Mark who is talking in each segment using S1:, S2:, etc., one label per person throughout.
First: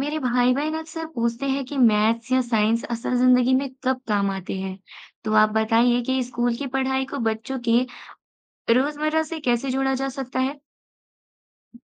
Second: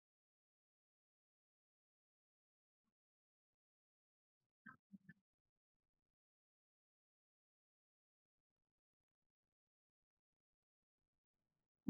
S1: मेरे भाई बहन अक्सर पूछते हैं कि मैथ्स या साइंस असल जिंदगी में कब काम आते हैं। तो आप बताइए कि स्कूल की पढ़ाई को बच्चों के रोजमर्रा से कैसे जोड़ा जा सकता है।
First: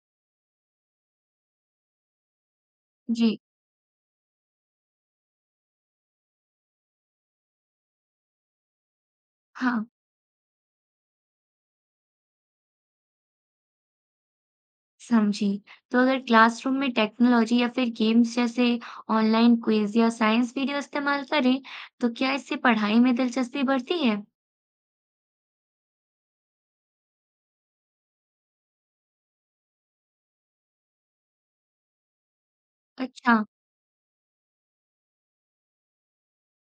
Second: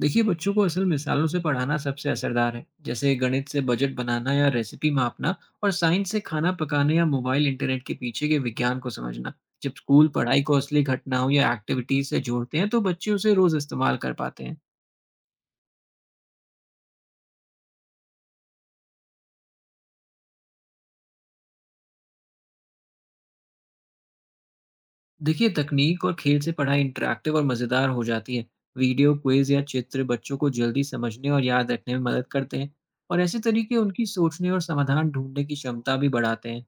S2: देखिए, बच्चों को असल मिसालों से पढ़ाना सबसे असरदार है। जैसे
S1: जी।
S2: गणित से बजट बनाना या रेसिपी मापना, और साइंस से खाना पकाने या मोबाइल इंटरनेट के पीछे के विज्ञान को समझना। जब
S1: हाँ।
S2: स्कूल पढ़ाई को असली घटनाओं या एक्टिविटीज से जोड़ते हैं, तो बच्चे उसे रोज इस्तेमाल कर पाते हैं।
S1: समझी। तो अगर क्लासरूम में टेक्नोलॉजी या फिर गेम्स जैसे ऑनलाइन क्विज या साइंस वीडियो इस्तेमाल करें तो क्या इससे पढ़ाई में दिलचस्पी बढ़ती है?
S2: देखिए, तकनीक और खेल से पढ़ाई इंटरेक्टिव और मजेदार हो जाती है। वीडियो क्विज या चित्र बच्चों को जल्दी समझने और याद रखने में मदद करते हैं। और
S1: अच्छा।
S2: ऐसे तरीके उनकी सोचने और समाधान ढूंढने की क्षमता भी बढ़ाते हैं।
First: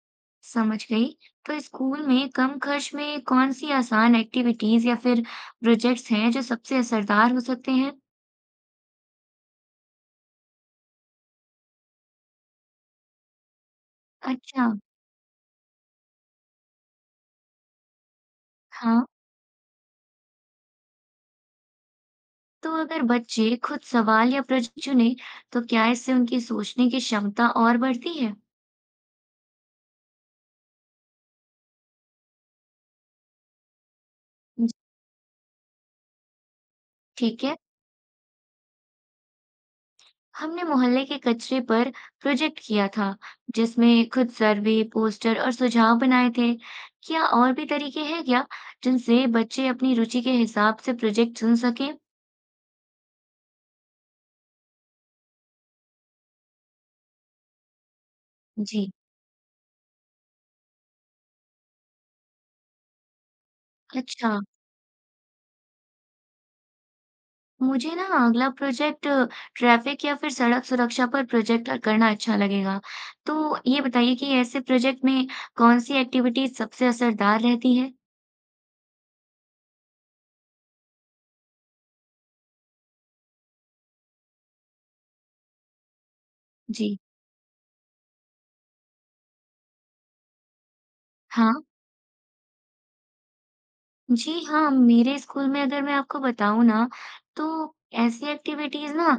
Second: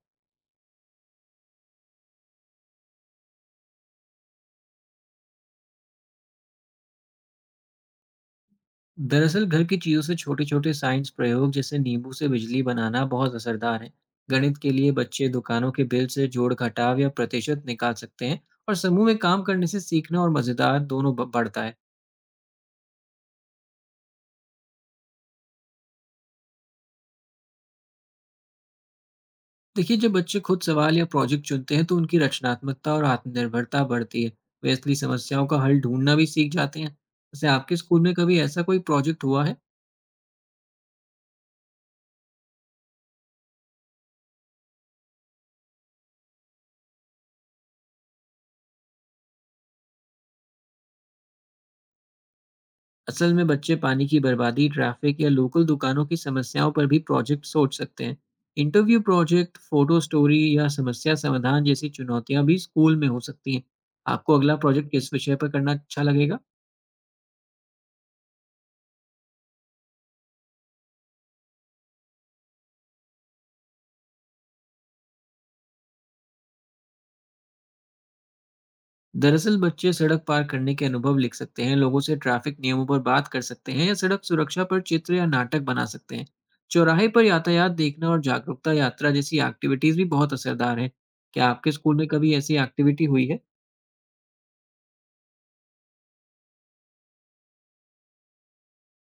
S1: समझ गई। तो स्कूल में कम खर्च में कौन सी आसान एक्टिविटीज या फिर प्रोजेक्ट्स हैं जो सबसे असरदार हो सकते हैं?
S2: दरअसल घर की चीज़ों से छोटे-छोटे साइंस प्रयोग, जैसे नींबू से बिजली बनाना, बहुत असरदार है। गणित
S1: अच्छा।
S2: के लिए बच्चे दुकानों के बिल से जोड़ घटाव या प्रतिशत निकाल सकते हैं। और
S1: हाँ,
S2: समूह में काम करने से सीखना और मज़ेदार दोनों ब बढ़ता है।
S1: तो अगर बच्चे खुद सवाल या प्रश्न चुनें, तो क्या इससे उनकी सोचने की क्षमता और बढ़ती है?
S2: देखिए, जब बच्चे खुद सवाल या प्रोजेक्ट चुनते हैं, तो उनकी रचनात्मकता और आत्मनिर्भरता बढ़ती है।
S1: जी।
S2: वे असली समस्याओं का हल ढूँढना भी सीख जाते हैं।
S1: ठीक
S2: वैसे
S1: है,
S2: आपके स्कूल में कभी ऐसा कोई प्रोजेक्ट हुआ है?
S1: हमने मोहल्ले के कचरे पर प्रोजेक्ट किया था, जिसमें खुद सर्वे, पोस्टर और सुझाव बनाए थे। क्या और भी तरीके हैं क्या, जिनसे बच्चे अपनी रुचि के हिसाब से प्रोजेक्ट चुन सकें?
S2: असल में बच्चे पानी की बर्बादी, ट्रैफिक या लोकल दुकानों की समस्याओं पर भी प्रोजेक्ट सोच सकते हैं।
S1: जी।
S2: इंटरव्यू प्रोजेक्ट, फोटो स्टोरी या समस्या समाधान जैसी चुनौतियां भी स्कूल में हो सकती हैं।
S1: अच्छा।
S2: आपको अगला प्रोजेक्ट किस विषय पर करना अच्छा लगेगा?
S1: मुझे ना अगला प्रोजेक्ट ट्रैफिक या फिर सड़क सुरक्षा पर प्रोजेक्ट करना अच्छा लगेगा। तो ये बताइए कि ऐसे प्रोजेक्ट में कौन सी एक्टिविटी सबसे असरदार रहती है?
S2: दरअसल बच्चे सड़क पार करने के अनुभव लिख सकते हैं, लोगों से ट्रैफिक नियमों पर बात कर सकते हैं या सड़क सुरक्षा पर चित्र या नाटक बना सकते हैं।
S1: जी।
S2: चौराहे पर यातायात देखना और जागरूकता यात्रा जैसी एक्टिविटीज भी बहुत असरदार हैं। क्या
S1: हाँ।
S2: आपके स्कूल में कभी ऐसी एक्टिविटी हुई है?
S1: जी हाँ। मेरे स्कूल में अगर मैं आपको बताऊं ना तो ऐसी एक्टिविटीज ना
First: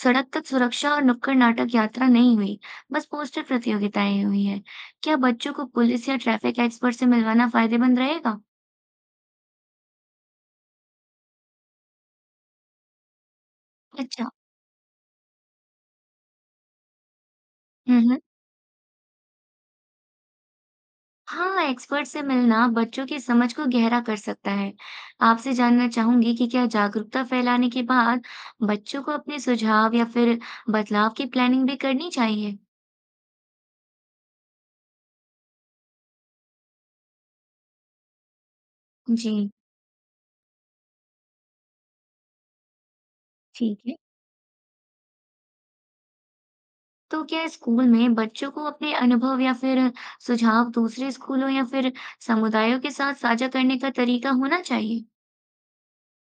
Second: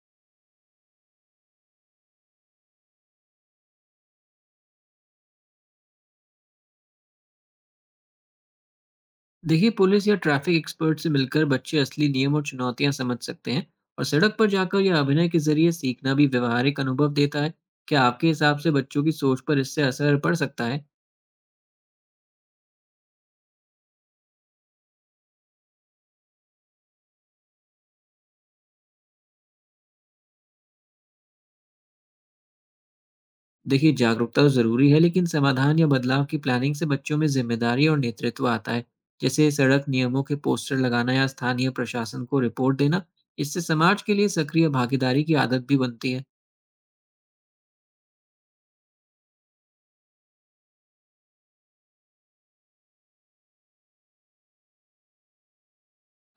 S1: सड़क तक सुरक्षा और नुक्कड़ नाटक यात्रा नहीं हुई। बस पोस्टर प्रतियोगिताएं हुई है। क्या बच्चों को पुलिस या ट्रैफिक एक्सपर्ट से मिलवाना फायदेमंद रहेगा?
S2: देखिए, पुलिस या ट्रैफिक एक्सपर्ट से मिलकर बच्चे असली नियम और चुनौतियां समझ सकते हैं। और
S1: अच्छा।
S2: सड़क पर जाकर या अभिनय के जरिए सीखना भी व्यवहारिक अनुभव देता है। क्या
S1: हम्म।
S2: आपके हिसाब से बच्चों की सोच पर इससे असर पड़ सकता है?
S1: हाँ, एक्सपर्ट से मिलना बच्चों की समझ को गहरा कर सकता है। आपसे जानना चाहूंगी कि क्या जागरूकता फैलाने के बाद बच्चों को अपने सुझाव या फिर बदलाव की प्लानिंग भी करनी चाहिए?
S2: देखिए, जागरूकता तो जरूरी है, लेकिन समाधान या बदलाव की प्लानिंग से बच्चों में जिम्मेदारी और नेतृत्व आता है।
S1: जी।
S2: जैसे सड़क नियमों के पोस्टर लगाना या स्थानीय प्रशासन को रिपोर्ट देना। इससे
S1: ठीक है।
S2: समाज के लिए सक्रिय भागीदारी की आदत भी बनती है।
S1: तो क्या स्कूल में बच्चों को अपने अनुभव या फिर सुझाव दूसरे स्कूलों या फिर समुदायों के साथ साझा करने का तरीका होना चाहिए?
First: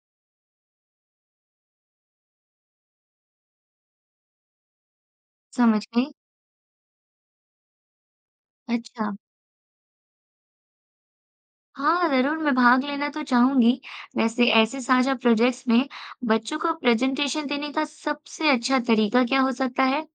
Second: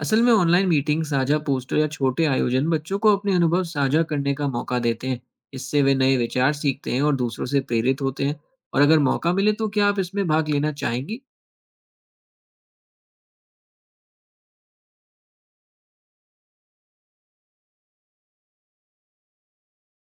S2: असल में ऑनलाइन मीटिंग, साझा पोस्टर या छोटे आयोजन बच्चों को अपने अनुभव साझा करने का मौका देते हैं। इससे
S1: समझ
S2: वे
S1: गई।
S2: नए विचार सीखते हैं और दूसरों से प्रेरित होते हैं। और अगर
S1: अच्छा।
S2: मौका मिले तो क्या आप इसमें भाग लेना चाहेंगी?
S1: हाँ, ज़रूर मैं भाग लेना तो चाहूँगी। वैसे ऐसे साझा प्रोजेक्ट्स में बच्चों को प्रेज़ेंटेशन देने का सबसे अच्छा तरीका क्या हो सकता है?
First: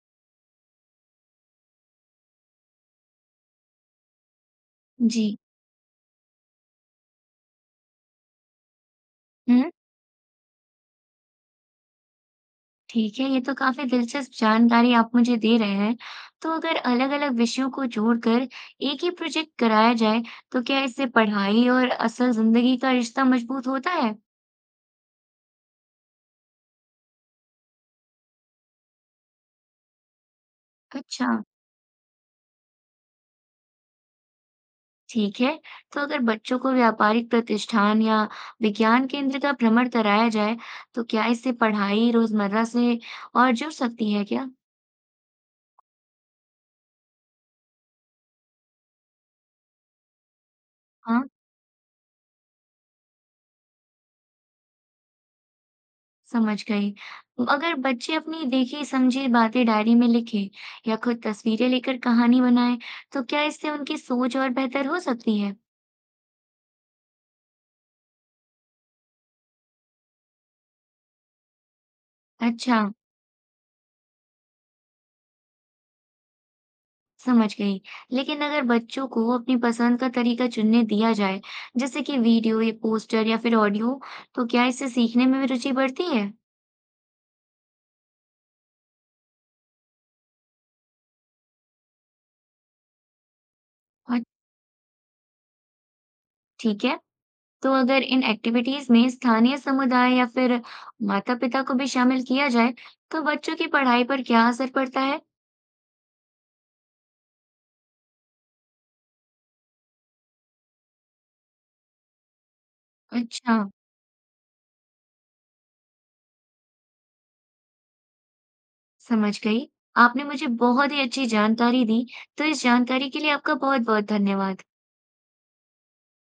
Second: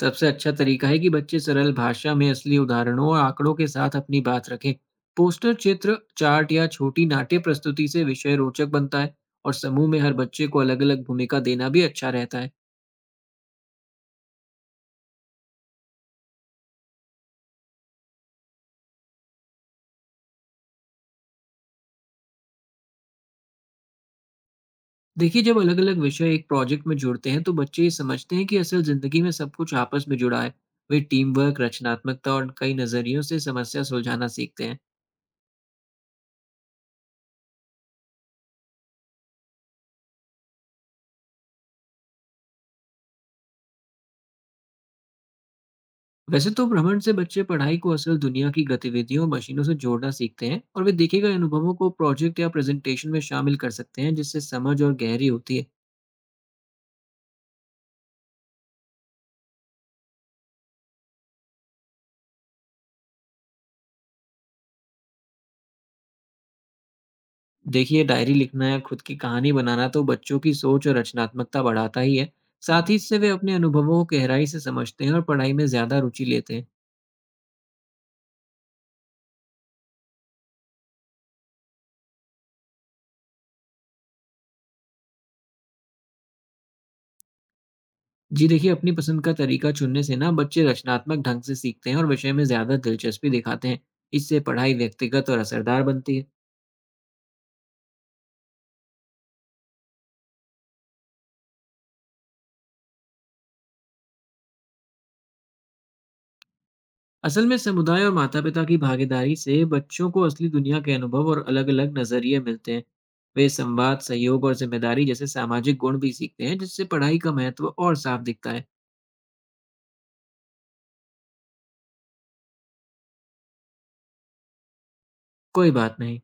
S2: सबसे अच्छा तरीका है कि बच्चे सरल भाषा में असली उदाहरणों और आंकड़ों के साथ अपनी बात रखें।
S1: जी।
S2: पोस्टर, चित्र, चार्ट या छोटी नाट्य प्रस्तुति से विषय रोचक बनता है। और
S1: हुँ,
S2: समूह में हर बच्चे को अलग अलग भूमिका देना भी अच्छा रहता है।
S1: ठीक है, ये तो काफ़ी दिलचस्प जानकारी आप मुझे दे रहे हैं। तो अगर अलग-अलग विषयों को जोड़कर एक ही प्रोजेक्ट कराया जाए, तो क्या इससे पढ़ाई और असल ज़िंदगी का रिश्ता मज़बूत होता है?
S2: देखिए, जब अलग अलग विषय एक प्रोजेक्ट में जुड़ते हैं, तो बच्चे ये समझते हैं कि असल जिंदगी में सब कुछ आपस में जुड़ा है। वे
S1: अच्छा।
S2: टीम वर्क, रचनात्मकता और कई नजरियों से समस्या सुलझाना सीखते हैं।
S1: ठीक है, तो अगर बच्चों को व्यापारिक प्रतिष्ठान या विज्ञान केंद्र का भ्रमण कराया जाए, तो क्या इससे पढ़ाई रोजमर्रा से और जुड़ सकती है क्या?
S2: वैसे तो भ्रमण से बच्चे पढ़ाई को असल दुनिया की गतिविधियों और मशीनों से जोड़ना सीखते हैं, और वे
S1: हाँ,
S2: देखे गए अनुभवों को प्रोजेक्ट या प्रेजेंटेशन में शामिल कर सकते हैं, जिससे समझ और गहरी होती है।
S1: समझ गई। अगर बच्चे अपनी देखी समझी बातें डायरी में लिखें या खुद तस्वीरें लेकर कहानी बनाएं, तो क्या इससे उनकी सोच और बेहतर हो सकती है?
S2: देखिए, डायरी लिखना या खुद की कहानी बनाना तो बच्चों की सोच और रचनात्मकता बढ़ाता ही है।
S1: अच्छा।
S2: साथ ही इससे वे अपने अनुभवों को गहराई से समझते हैं और पढ़ाई में ज्यादा रुचि लेते हैं।
S1: समझ गई। लेकिन अगर बच्चों को अपनी पसंद का तरीका चुनने दिया जाए, जैसे कि वीडियो या पोस्टर या फिर ऑडियो, तो क्या इससे सीखने में भी रुचि बढ़ती है?
S2: जी देखिए, अपनी पसंद का तरीका चुनने से ना बच्चे रचनात्मक ढंग से सीखते हैं और विषय में ज़्यादा दिलचस्पी दिखाते हैं।
S1: हाँ,
S2: इससे पढ़ाई व्यक्तिगत और असरदार बनती है।
S1: ठीक है। तो अगर इन एक्टिविटीज में स्थानीय समुदाय या फिर माता-पिता को भी शामिल किया जाए, तो बच्चों की पढ़ाई पर क्या असर पड़ता है?
S2: असल में समुदाय और माता-पिता की भागीदारी से बच्चों को असली दुनिया के अनुभव और अलग-अलग नज़रिए मिलते हैं। वे
S1: अच्छा।
S2: संवाद, सहयोग और जिम्मेदारी जैसे सामाजिक गुण भी सीखते हैं, जिससे पढ़ाई का महत्व और साफ दिखता है।
S1: समझ गई। आपने मुझे बहुत ही अच्छी जानकारी दी, तो इस जानकारी के लिए आपका बहुत-बहुत धन्यवाद।
S2: कोई बात नहीं।